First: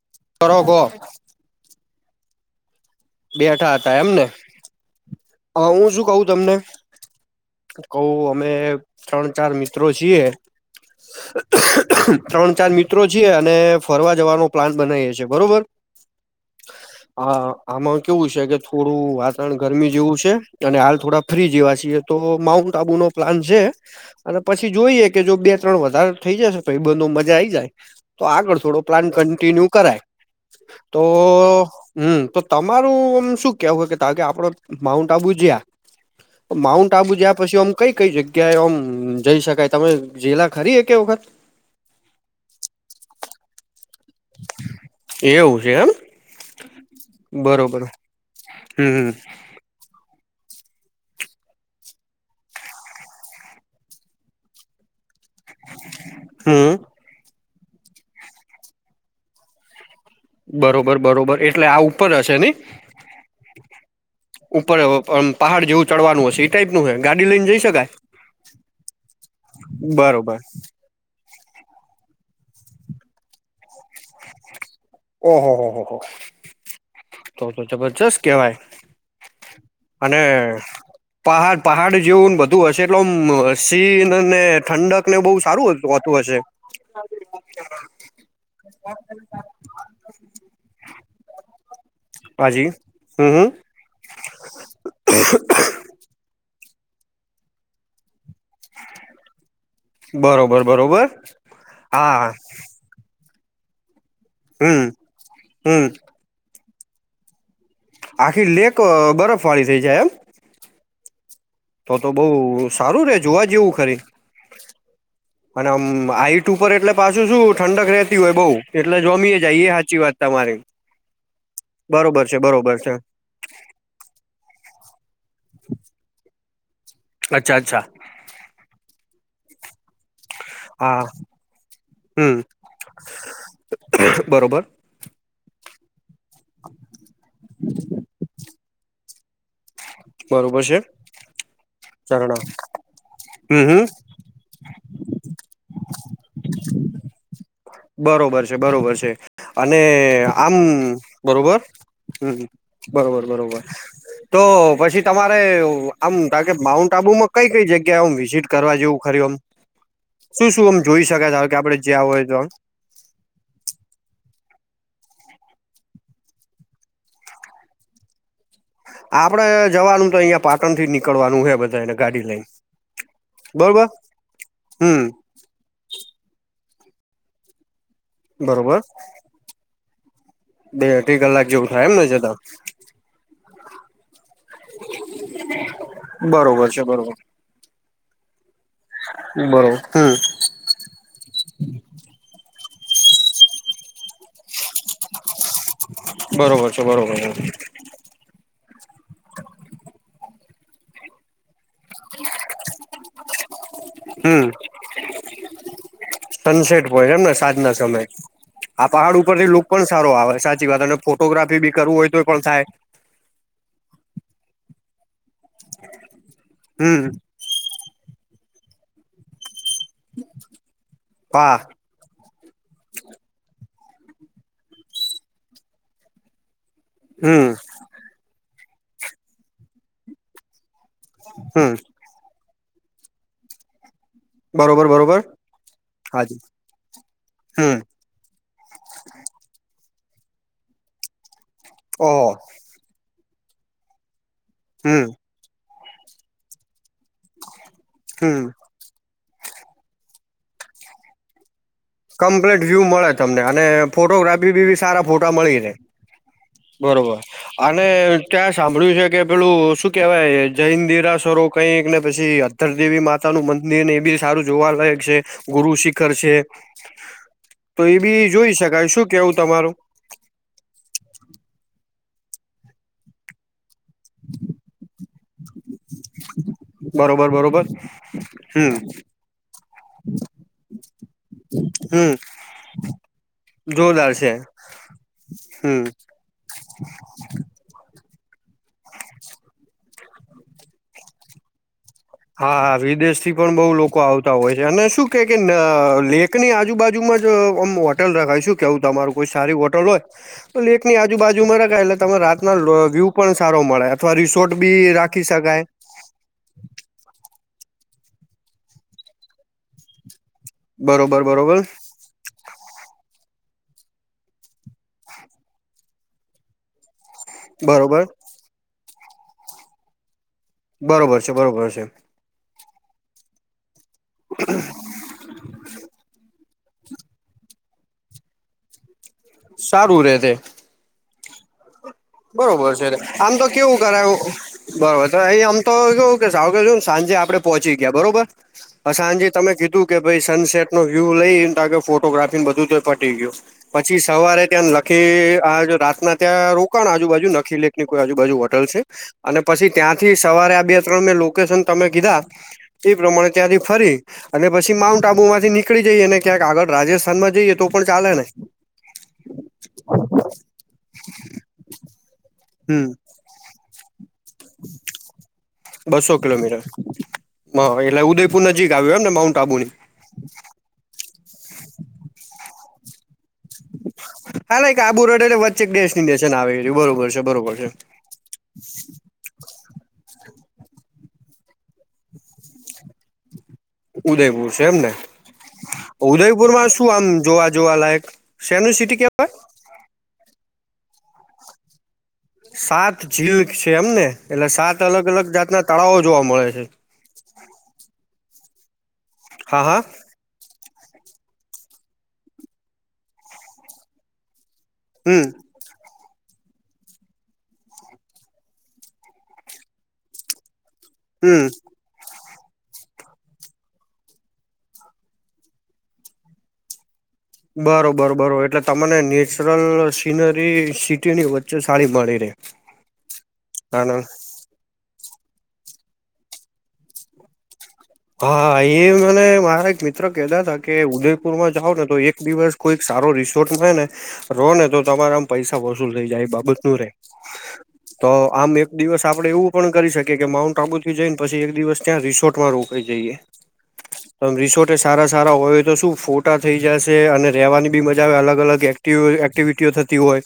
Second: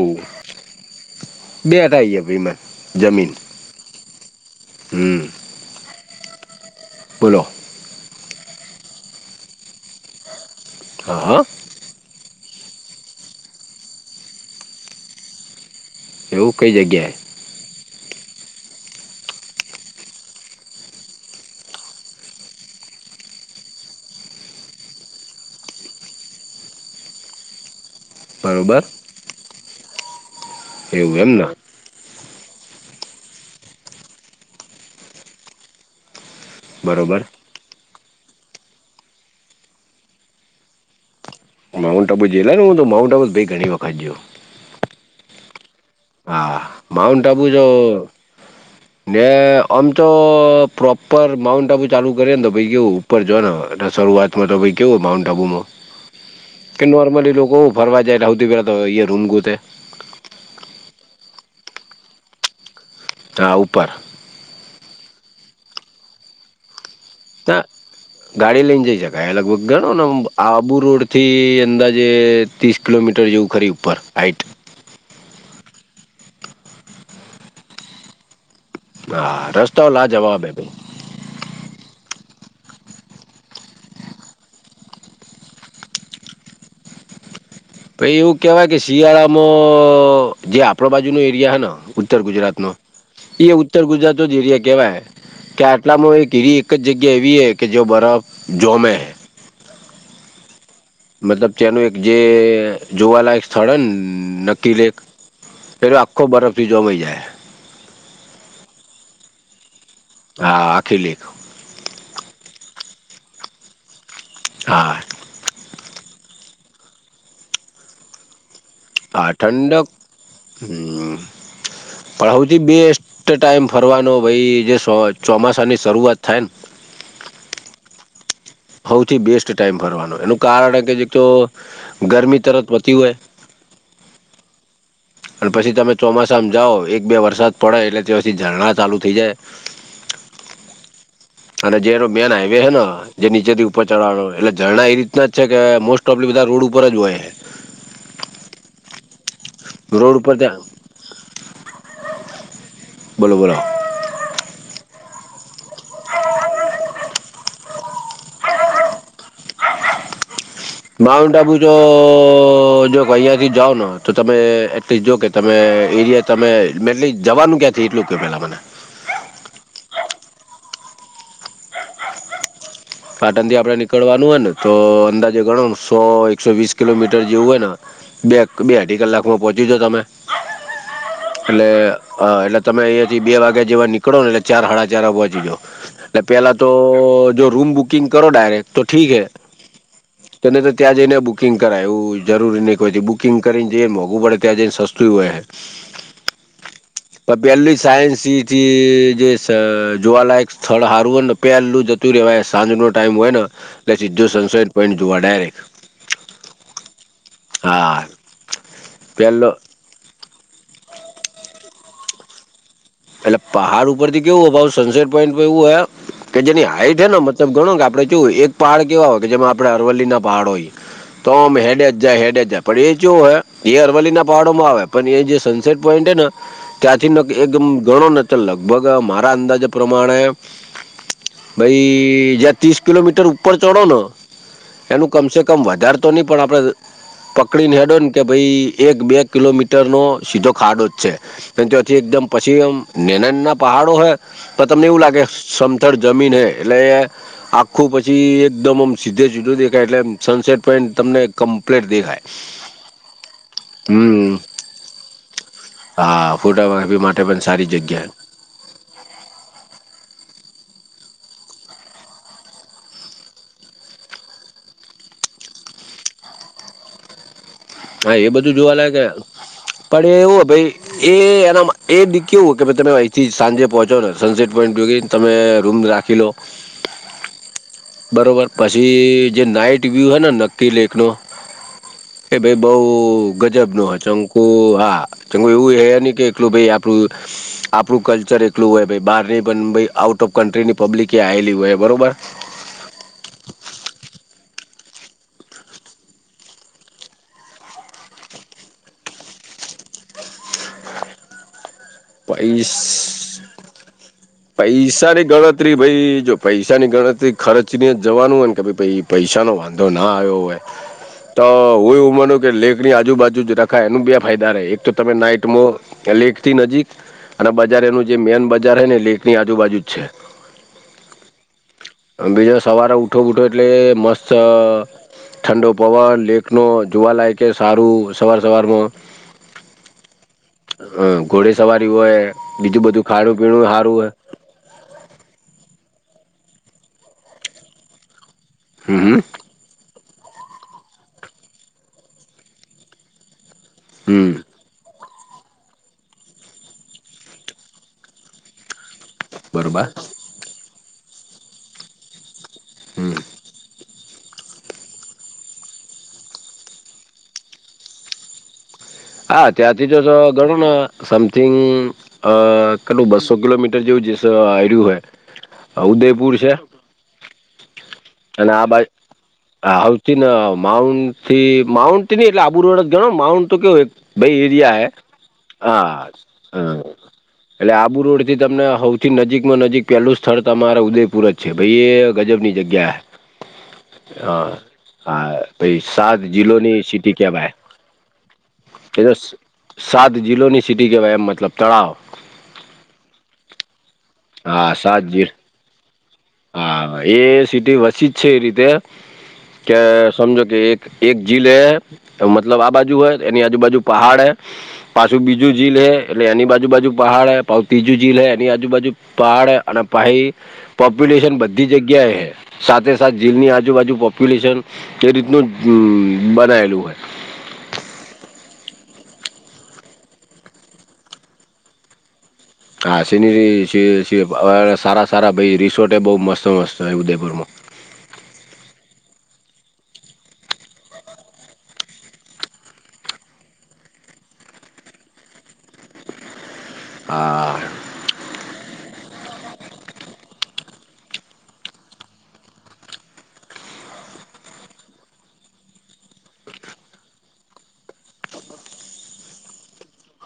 ઓ કરો કહો બે થઈ ભી મને. જમીન બેઠા હતા એમ ને. હમ. હા હું શું કવું તમને. બોલો કઉ અમે ત્રણ ચાર મિત્રો છીએ. હા હ. ત્રણ ચાર મિત્રો છીએ અને ફરવા જવાનો પ્લાન બનાવીએ છીએ બરોબર. એવું કઈ જગ્યાએ હ આમાં કેવું છે કે થોડું વાતાવરણ ગરમી જેવું છે. અને હાલ થોડા ફ્રી જેવા છીએ તો માઉન્ટ આબુ નો પ્લાન છે. અને પછી જોઈએ કે જો બે ત્રણ વધારે થઈ જશે તો એ બધ મજા આઈ જાય. તો આગળ થોડો બરોબર પ્લાન કન્ટિન્યુ કરાય. તો એવું એમ ને હમ તો તમારું આમ શું કેવું કે કે આપડ. માઉન્ટ આબુ જયા માઉન્ટ આબુ બરોબર જયા પછીમ. કઈ કઈ જગ્યા એ ઓમ જઈ શકાય તમે જીલા ખરીએ કે વખત. માઉન્ટ અબુ જેલલાને હું તો માઉન્ટ અબુ ભ ઘણી વખત જો. એવું છે એમ. માઉન્ટન્ટ આબુ જો બરોબર હમ ને. આમ તો પ્રોપર માઉન્ટ આબુ ચાલુ કરે ને તો પાઈ ગયો ઉપર જો ને એ શરૂઆત. મોતોબકી માઉન્ટ. ડબુમાં હમ કે નોર્માલી લોકો ફરવા જાય રાુંતી પેલા તો ઈ રૂમ ગતે. બરોબર બરોબર એટલે આ ઉપર હશે ને. ત્ર ઉપર. ઉપર પહાડ જેવું ચડવાનું હશે. ટાઈપનુંું ગાડી લ. ત ગાડી લઈને જઈ શકાય લગભગ ગણો ને બરોબર આ આબુ રોડ. થી અંદાજે ત્રીસ કિલોમીટર જેવું ખરી ઉપર હાાઈટ. ઓહો હો હો હો તો તો જબરજસ્ત કહેવાય. હા રસ્તાઓ લા જવાબે ભાઈ. પહાડ પહાડ જેવું બધું હશે એટલે સીન ને ઠંડક ને બહુ સારું હોતું હશે. હ. પછ એવું કેવાય કે શિયાળામાં. જે આપ બાજુનો એરિયા હ ઉત્તર હાજી ગુજરાતનો હમ એ. હમ ઉત્તર ગુજરાત જ એરિયા કેવાય કે આટલામાં એક એીરી એક જ જગ્યા એવી હ કે જે બરફ. જામે. બરોબર બરોબર. મતલબ તેનું એક જે. હા જોવાલાયક સ્થળ હ ને હમ નકીલેક હમ પેલો આખો બરફથી જોવાઈ જાય. આખી લેક બરફ વાળી થઈ જાય એમ. હા આખી લેખ. તો તો બઉુ સારુંરે જોવા જેવું ખરી. હા. અને આમ હઈટ ઉપર એટલે પાછું શું ઠંડક રહેતી હોય બઉુ. એટલે હા જામીએ જાય એ ઠંડક સાચી વાત તમારી હમ બરોબર પણ છે સૌથી બરોબર છે. બેસ્ટ ટાઈમ ફરવાનો ભાઈ જેો ચોમાસાની શરૂઆત થાય ને. અચ્છા અચ્છા સૌથી બેસ્ટ ટાઈમ ફરવાનો એનું કારણ કે હા એકતો હમ ગરમી તરત પતી હોય બરોબર. અને પછી તમે ચોમાસામાં જાઓ એક બે વરસાદ પડે એટલે પછી ઝરણા ચાલુ થઇ જાય. બરોબર છે. અને જેનો મેન ચરણા હાઈવે હે જે નીચે હમ થી હમ ઉપર ચડવાનો એટલે. ઝરણા એ રીતનાજ છે કે મોસ્ટ ઓફલી બધા રોડ ઉપરજ હોય. બરોબર છે બરોબર છે અને રોડ ઉપર આમ ત્યાં બરોબર. હમ બરોબર બોલો બોલો બરોબર. તો પછી તમારે આમ કાર કે માઉન્ટ આબુમાં કઈ કઈ જગ્યા હ વિઝિટ કરવા જેવું ખર્યું આમ. શું શું આમ જોઈ શકાય ત કે આપડે જયા હોય તો. અહિયાયા થી જાઓ તો તમે એટલીસ્ટ જો કે તમે એરિયા તમેટ જવાનું ક્યાં. સ્્રીટ લોકોઈ પેલા મને. આપણે જવાનું તો અહીંયા પાટણથી નીકળવાનું હે બધા ને ગાડી લઈને પાટનથી આપણે બરોબર નીકળવાનું હોય ને તો હમ અંદાજ ગણો સો એકસો વીસ કિલોમીટર જેવું હોય ને બે બે બરોબર અઢી કલાકમાં પહોંચી જો તમે બે અઢી કલાક જેવું એટલે થાય એમને જતા એટલે તમે અહ બે વાગ્યા જેવા નીકળો ને એટલે ચાર હાડા ચારે પહોંચી જાવ એટલે પેલા બરોબર તો છે બરોબર જો રૂમ બુકિંગ કરો ડાયરેક્ટ તો ઠીહે બરોબર હમ તેને તો ત્યાં જઈને બુકિંગ કરાયુ એવું જરૂરી નહીં હોય બુકિંગ કરીને જે મોંઘું પડે ત્યાં જઈને સસ્તું હોય બરોબર છે બરોબર પેલી સાયન શી જે જે જોવાલાયક સ્થળ હારું અને પેલું જ [unintelligible] સાંજ નો ટાઈમ હોય ને સીધો હમ સનસેટ પોઈન્ટ જોવા ડાયરેક્ટ સનસેટ હોય એમને સાંજ ના હા સમયે આ પહાડ પેલો ઉપરથી લુક પણ સારો આવે સાચી વાત અને ફોટોગ્રાફી બી કરવું હોય તો પણ થાય એટલે પહાડ ઉપર થી કેવું ભાવ સનસેટ પોઈન્ટ એવું હો કે જેની હાઈટ હમ હેને ત ગણો કે આપડે જોુ એક પહડ કેવા હોય કે જેમાં આપ અરવલ્લી ના પાડ હોય તો આમ હા હેડે જ જાય હેડે જ જાય પડ એ કેવું હોય એ અરવલ્લી ના પહડોમાં આવે પણ એ જે સનસેટ પોઈન્ટ હે ને ત્યાંથી ન હમ એકદમ ગણો ને લગભગ મારા અંદાજ પ્રમાણે હમ ભાઈ ત્રીસ કિલોમીટર ઉપર ચઢો ને બરોબર એનું બરોબર કમસેે કમ વધારે તો નહી હાજી પણ આપણે હમ પકડીને હેડોને કે ભાઈ એક બે કિલોમીટરનો સીધો ખાડો જ છે અને તેથી એકદમ ઓહો પછી નેનન પહાડો હોય તો તમને એવું હમ લાગે સમથર જમીન હૈ એટલે આખું પછી હમ એકદમ આમ સીધે સીધું દેખાય એટલે સનસેટ પોઈન્ટ તમને કમ્લેટ દેખા કમ્પ્લીટ વ્યુ મળે તમને અને હમ ફોટોગ્રાફી બી બી સારા ફોટા મળી જાય હા ફોટોગ્રાફી માટે પણ સારી જગ્યા અને ત્યાં સાંભળ્યું છે કે પેલું શું કેવાય જૈન દેરાસરો કઈક ને પછી તર દેવી માતા નું મંદિર ને એ બી સારું જોવા લાયક છે ગુરુ શિખર છે તો એ હા બી જોઈ બધું શકાય જોવાલાયક હે શું કેવું તમારું પણ એવું ભાઈ એ એ દીક એવું કે તમે અહીંથી સાંજે પહોંચ [unintelligible] સનસેટ પોઈન્ટ યોગી તમે રૂમ રાખી લો બરોબર બરોબર બરોબર હમ પછી જે નાઈટ વ્યુ હે ને નક્કી લેક નો હમ કે ભાઈ બઉ ગજબ નો હો જોરદાર છે ચંકુ હા ચકુ એવું હ હમ નહી કે એકલું ભઈ [unintelligible] આપડું કલ્ચર એકલું હોય બહાર ની પણ આઉટ ઓફ કન્ટ્રીની પબ્લિક એ આયેલી હોય બરોબર હા હા વિદેશ થી પણ બહુ લોકો આવતા હોય છે અને શું કે કે લેખની આજુબાજુમાં જો આમ હોટલ રખાય શું કેવું તમારું કોઈ સારી હોટલ હોય તો લેક ની આજુ બાાજુમાં રખાય એટલે તમે રાતના પૈસ વ્યુ પણ સારો મળે અથવા રિસોર્ટ બી રાખી પૈસાની શકાય ગણતરી ભાઈ જો પૈસાની ગણતરી ખર્ચની જ જવાનું હોય ને કે ભાઈ પૈસાનોો વાંધો ના આવ્યો હોય બરોબર તો બરોબર હુંય એવું માનું લેક ની આજુબાજુ જ રખાય એનું બે ફાયદા રહે એક તો તમે નાઈટમાં લેખ થી નજીક અને બજાર બરોબર એનું જે મેન બજાર છે ને લેકની આજુબાજુ જ છે. બરોબર છે બરોબર છે. બીજો સવારે ઉઠો બઠો એટલે મસ્ત ઠંડો પવન લેકનો જોવાલાયકેય સારું સવાર સવારમાં સારું રે તે હ ઘોડે સવારી હોય બરોબર બીજું છે બધું આમ ખાણું તો પીણું કેવું સારું હોય કરાયું બરોબર તો અહીં આમ તો કેવું કે સા છું ને સાંજે આપડે પોચી ગયા બરોબર. બસ હમ હમ સાંજે તમે કીધું. કે ભ‌ઇ સનસેટ નો વ્યુ લઈ તાકે ફોટોગ્રાફી બધું તો પટી ગયું પછી હમ સવારે ત્યાં. કે આજ રાત ના ત્યાં રોકાણ આજુબાજુ નખી લેખ ની કોઈ આજુબજુ હોટલ છે. અને પછી બરોબર ત્યાંથી સવારે આ બે ત્રણ મેં લોકેશન તમે કીધા એ હમ પ્રમાણે ત્યારે ફરી. અને પછી માઉન્ટ આબુમાંથી નીકળી જઈએ ને ક્યાંક આગળ રાજસ્થાન માં જઈએ તો પણ ચાલે ને. હા ત્યાંથી જો જો ઘણું સમથિંગ અ. હમ કેટલું બસો કિલોમીટર જેવું જેશ આયુરી એ. બસો કિલોમીટર મ એટલે ઉદયપુર નજીક આવ્યો એમ ને માઉન્ટ આબુ ની. થી ના માઉન્ટ થી માઉન્ટ થી ની એટલે આબુરોડે ગણો માઉન્ટ તો કેવો. ભાઈ હા લાઈક એરિયા હે આબુ રોડ એટલે વચ્ચે એક હા ડેસ્ટિનેશન આવે હ એ બરોબર છે બરોબર છે એટલે આબુ રોડ. થી તમને હૌથી નજીકમાં નજીક પહેલું સ્થળ તમારે ઉદયપુર જ છે ભાઈ એ ગજબ ની જગ્યા હે. [unintelligible] ઉદયપુર હા છે એમને હા ભાઈ સાત ઉદયપુર માં જિલ્લોની શું આમ સિટી જોવા કહેવાય જોવા લયક. એ તો સાત જિલ્લોની સિટી કેવાય એમ મતલબ તળાવ. સાત ઝીલ છે એમને એટલે હા સાત અલગ અલગ જી જાતના તળાવ જોવા મળે છે. હા એ સિટી વચીજ છે એ રીતે હા કે હા સમજો કે એક. એક જીલ હે મતલબ આ બાજુ હોય એની આજુબાજુ પહાડ હે પાછું હમ બીજું. જીલ હે એટલે એની બાજુ બાજુ પહાડ હે પ ત્રીજું જીલ હૈ એની આજુબાજુ. પાહાડ અને પાહી. પોપ્યુલેશન હમ બધી જગ્યાએ હે સાથે સાથે જીલની આજુબાજુ પોપ્યુલેશન. એ રીતનું બનાયેલું હોય. બરોબર બરોબર એટલે તમને નેચરલ સીનરી સિટીની વચ્ચે સારી મળી રહે. હા સિનરી સી સી અ સારા સારા ભઈ રિસોર્ટ બહુ મસ્ત મસ્ત હે ઉદયપુરમાં. હા હા એ મને મારા એક મિત્ર કેતા હતા કે ઉદયપુર માં જાવ ને તો એક દિવસ. કોઈક સારો રિસોર્ટમાં હોય ને રહો ને તો તમારા આમ પૈસા વસૂલ થઈ જાય એ બાબત નું રે. હા. તો આમ એક દિવસ આપડે એવું પણ કરી શકીએ કે માઉન્ટ આબુ થી જઈને પછી એક દિવસ ત્યાં રિસોર્ટ માં રો. હોઈ જઈએ. રિસોર્ટ એ સારા સારા હોયય તો શું ફોટા થઈ જશે અને રવાની બી મજા આવે અલગ અલગ એક. એક્ટિવિટીઓ થતી હોય.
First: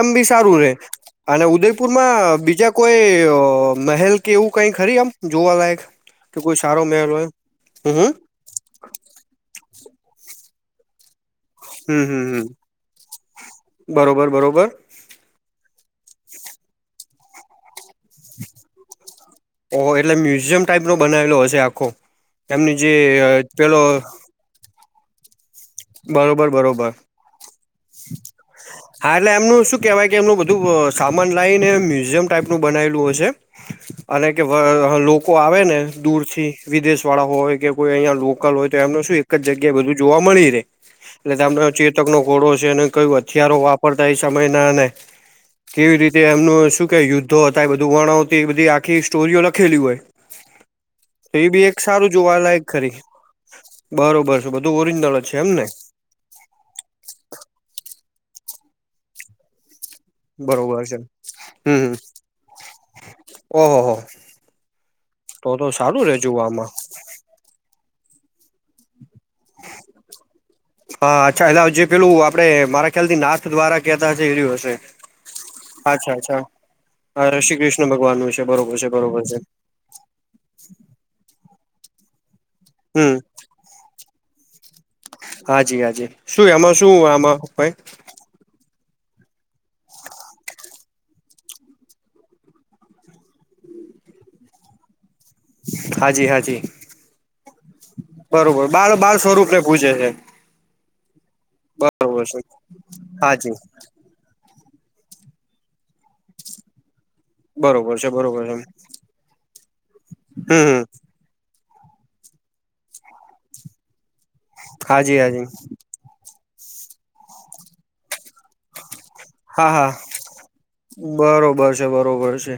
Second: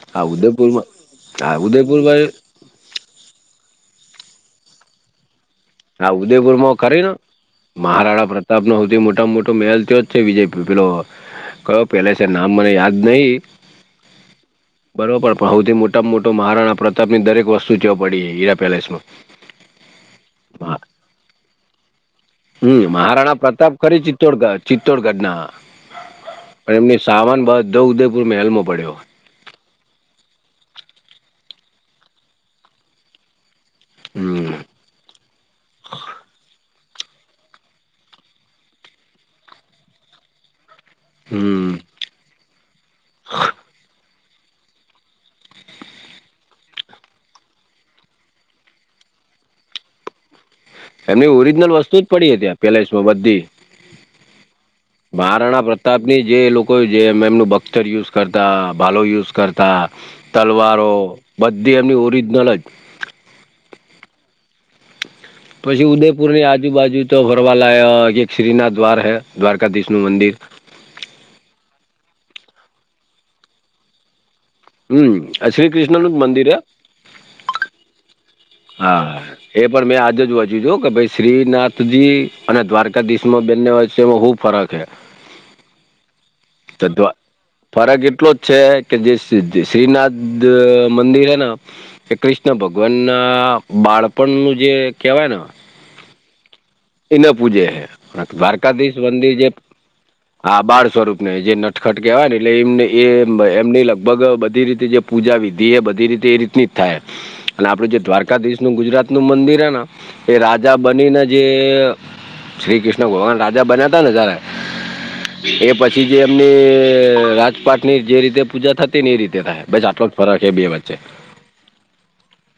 એમ હા બી સારું રે ઉદયપુરમાં અને હા ઉદયપુર ભાઈ ઉદયપુરમાં બીજા. કોઈ મહેલ કે એવું કઈ ખરી આમ જોવાલાયક આ કે ઉદયપુર કોઈ માં સારો કરીને મહેલ હોય હમ હમ મહારાણા પ્ર. પ્રતાપ નો હોવથી મોટા મોટો મેહેલ તોયો જ છે વિજય પેલો. કહયો હમ પેલા છે હમ હમ નામ મને યાદ નહિ. બરોબર બરોબર બરોબર પણ હોવથી મોટામાં મોટો મહારાણા પ્રતાપ ની દરેક વસ્તુ જેવ પડી હે હીરા પેલેસ માં. ઓ એટલે મ્યુઝિયમ ટાઈપનો બનાવેલો હશે આખો એમની હમ જે મહારાણા પ્રતાપ પેલો. ખરી ચિત્તોડગઢ ચિત્તોડગઢના બરોબર પણ બરોબર એમની સામાન બઘો ઉદયપુર મહેલમાં પડ્યો. હા એટલે એમનું શું કેહેવાય કે એમનું બધું સામાન લઇને મ્યુઝિયમ ટાઈપનું બનાયલું હશે. અને કે હમ અ લોકો આવે ને દૂર થી. વિદેશ વાળા હોય કે કોઈ અહીયાં લોકલ હોય તો એમનું શું એક જગ્યાએ બધું જોવા મળી રહેે. એટલે તને હમ ચેતકનો ઘોડો છે અને કહ્યું હથિયારો વાપરતા એ સમયનાને. કેવી રીતે એમનું શું કે યુદ્ધો હતા બધું વર્ણ હતી બધી આખી સ્ટોરીઓ લખેલી હોય. એમની [unintelligible] એ બી ઓરિજનલ એક વસ્તુ જ સારું પડી હતી આ જોવાલાયક ખરી પેલેસમાં બધી બરોબર છે બધું ઓરિજનલ જ. એમ મહારાણા ને પ્રતાપની જે લોકો જેમ એમનું બખ્તર યુઝ કરતા ભાલો યુઝ કરતા. બરોબર તલવારો બધી એમની ઓરિજનલ જ. ઓહ હો. પછી ઉદેપુર ની આજુબાજુ. તો ભરવાા એક શ્રીનાથ દ્વાર હૈ દ્વારકાધીષ્ણુ નુ મંદિર. હા અચ્છા એટલે જે પેલું આપડે મારા ખ્યાલથી નાથ દ્વારા કહેતા હશે એ્યું હશે. હમ શ્રી કૃષ્ણનું જ મંદિર હૈ. હ શ્રી કૃષ્ણ ભગવાનનું છે. બરોબર છે હા બરોબર છે એ પણ મેં આજે જ વાચુ છ કે ભાઈ શ્રીનાથજી. અને હમ દ્વારકાધીશમાં બનને હોય છે એમાં હુ ફરક હૈ. હાજી હાજી. શું એમાં શું તટવા આમાં કઈ ફરક એટલોજ છે. કે જે શ્રીનાથ મંદિર હૈ ને. કે કૃષ્ણ ભગવાનના બાળપણનું જે કહેવાય ને. હાજી હાજી એને પૂજે હૈ બરોબર બાળ દ્વારકાધીશ બાળ મંદિરજે. સ્વરૂપ ને પૂજે છે હા બાળ સ્વરૂપ ને જે નટખટ બરોબર કેવાય ને છે એટલે એમને એ હાજી એમ ન લ. લગભગ બધી રીતે જે પૂજા વિધિ એ બધી રીતે એ રીતની. થાય અને આપડું બરોબર જે છે બરોબર છે દ્વારકાધીશ નું ગુજરાત નું મંદિર હ એ રાજા હમ બનીને જે. શ્રી કૃષ્ણ ભગવાન રાજા બન્યા હતા ને જારે. હાજી હાજી. પછી જે એમની રાજપાટની જે રીતે પૂજા થતી. તેની રીતે થાય હા બસ હા આટલો જ ફરક છે બે વચ્ચે. બરોબર છે બરોબર છે.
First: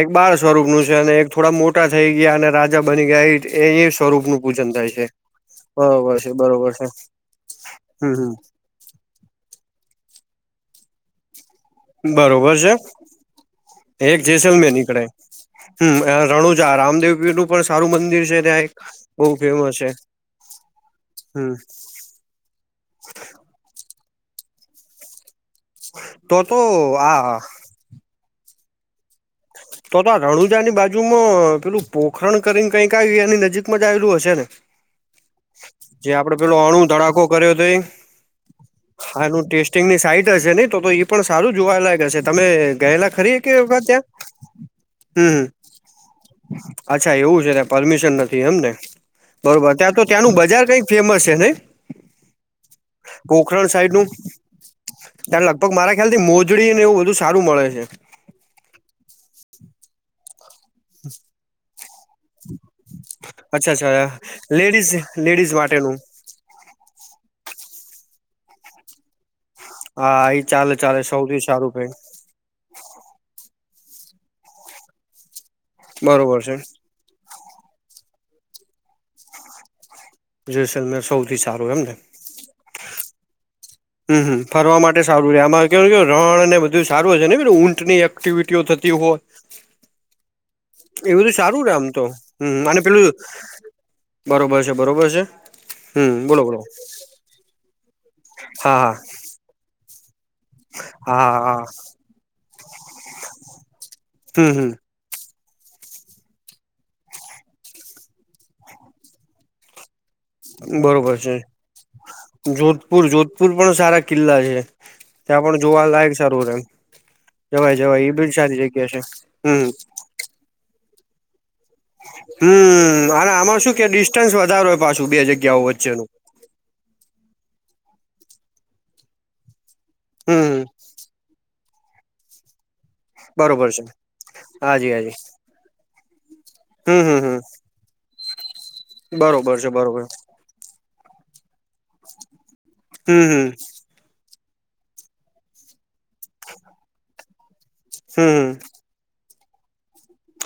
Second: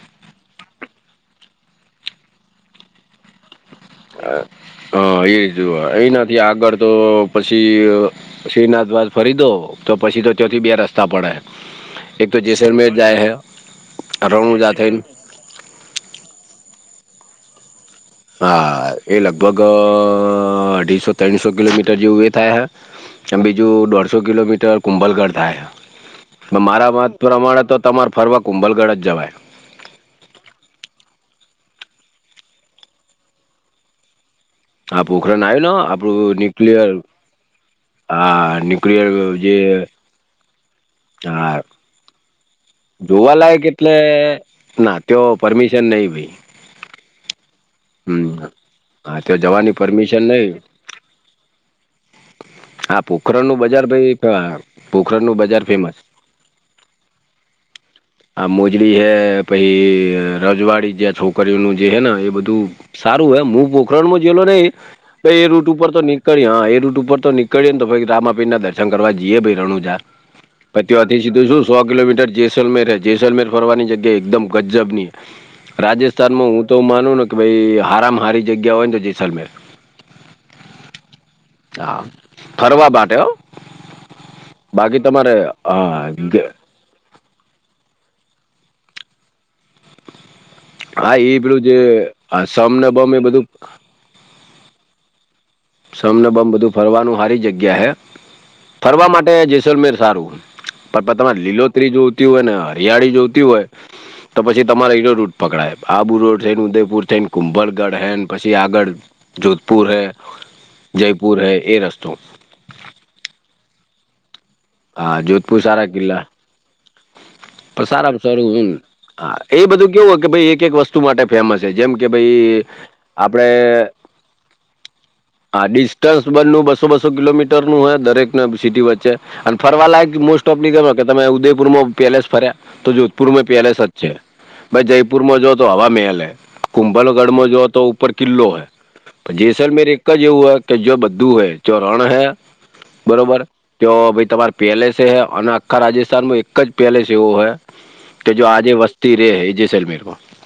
એક બાળ સ્વરૂપ નું છે અને એક થોડા મોટા થઈ ગયા અને રાજા બની ગયા. સ્વરૂપનું પૂજન થાય છે. હા એજ એ બરોબર છે નથી બરોબર આગળ છે તો પછી. હમ હમ શ્રીનાથ બાદ ફરી દો તો પછી તો ચોથી બે રસ્તા પડે. એક તો બરોબર છે જેસલમેર જાય હૈ એક રઉંજા જેસલમેર થઈ. નીકળે હમ રણુજા રામદેવ નું. પણ સારું મન. હા એ લગભગ અઢીસો ત્રસો હમ કિલોમીટર. જેવું એ થાય હ બીજું દોઢસો કિલોમીટર. કુંભલગઢ થાય તો પણ તો મારા મત આ પ્રમાણે તો તમારે ફરવા કુંભલગઢ જ જવાય. તો તો રણુજાની બાજુમાં પેલું પોખરણ કરીને કઈક આવી એની નજીકમાં જ આવેલું હશે ને. આ પોખરણ આવ્યું ને જે આપડે આપણું પેલો અણુ ન્યુક્લિયર ધડાકો કર્યો હતો એ. આ ન્યુક્લિયર આનું જે ટેસ્ટિંગની સાઈટ હશે નહી તો એ પણ સારું હા જોવાલાયક હશે તમે. ગયેલા ખરી કે જોવાલાયક વખત એટલે ત્યાં ના તે હમ પરમિશન નહિ ભાઈ. અચ્છા એવું છે. પરમિશન નથી હમ એમ ને હા ત્યાં બરોબર જવાની ત્યાં તો પરમિશન ત્યાંનું નહી બજાર કઈક ફેમસ છે ને. હા પોખરણનું ગોખરણ બજાર સાઈડ નું ભાઈ પોખરણનું ત્યારે બજાર લગભગ મારા ફેમસ ખ્યાલ થી મોજ. મોજળી ને એવું વધુ સારું મળે છે. આ મોજડી હે પછી રજવાડી જેં છોકરીઓનું જે હે ને એ બધું. સારું હે હું અચ્છા અચ્છા પોખરણમાં જયેલો નહી લેડીઝ પ એ લેડીઝ રૂટ ઉપર માટેનું તો નીક ળ હ એ રૂટ ઉપર તો નીકળીએ તો ભ રામાપીર ના દર્શન કરવા જઈએ ભાઈ રણું હા એ ચાલે પછ ચાલે તેથી સૌથી સીધું શું સારું સો ભાઈ કિલોમીટર જે. જસલમેર હ જેસલમેર ફરવાની જગ્યા એકદમ ગજજબ ની બરોબર રાજસ્થાનમાં છે હું તો માનું. ભાઈ હારમાં હારી જગ્યા હોયને તો જેસલમેર. જોસલમે સૌથી સારું એમ ને. હા ફરવા માટે. હમ ફરવા બાકી માટે સારું રે તમારે આમાં કે હા ગ- રણનેબધ. બ સારું છે ને ઊંની એક્ટિવિટીઓ થતી હોય. એવ હા બધું એ સારું પેલું રે જે આમ તો આ હમ સમ અને ને પેલું બમ એ બધું બરોબર છે બરોબર છે. હમ સમને બોલો બમ બોલો બધું ફરવાનું હારી જગ્યા હે હા હા ફરવા માટે જેસલમેર સારું. પણ હા તમારે હા હા લીલોતરી જોતી હોય ને હરિયાળી જોતી હોય તો હમ પછી હમ તમારે. પકડાય આબુ રોડ છે ને ઉદયપુર છે ને કુંભરગઢ હૈ ને પછી આગળ જોધપુર હૈ. બરોબર છે જોધપુર જોધપુર પણ સારા કિલ્લા છે. હા ત્યાં પણ જોધપુર સારા જોવા લાયક કિલ્લા સારું રે એમ. જવાય પણ જવાય એ બ સારી જગ્યા છે હમ. કેવો કે ભાઈ એક એક વસ્તુ માટે ફેમસ છે જેમ. કે ભાઈ હમ્મ અને આમાં શું કે આપણે ડિસ્ટન્સ વધારો હોય પાછું બે જગ્યાઓ વચ્ચે નું. બું બસો બસો કિલોમીટર નું હોય દરેકને સિટી વચ્ચે અને ફરવા લાયક મોસ્ટ હમ ઓફની. કે તમે ઉદયપુરમાં પેલેસ ફર્યા તો જોધપુર માય પેલેસ જ છે ભાઈ હાજી હાજી જયપુર માં જો. તો હવા મેલ હે હમ હમ હમ કુંભલગઢમાં જો તો ઉપર કિલ્લો હૈ. બરોબર છે જેસલ મેર એક બરોબર જ એવું હે કે જો બધું હોય જયો રણ હૈ હમ બરોબર. હમ તો ભાઈ તમારે પેલેસે હ અને આખા રાજસ્થાન માં એક જ પેલેસ એવું હે. કે જો હમ આજે વસ્તી રે હૈ જેસલમેરમાં.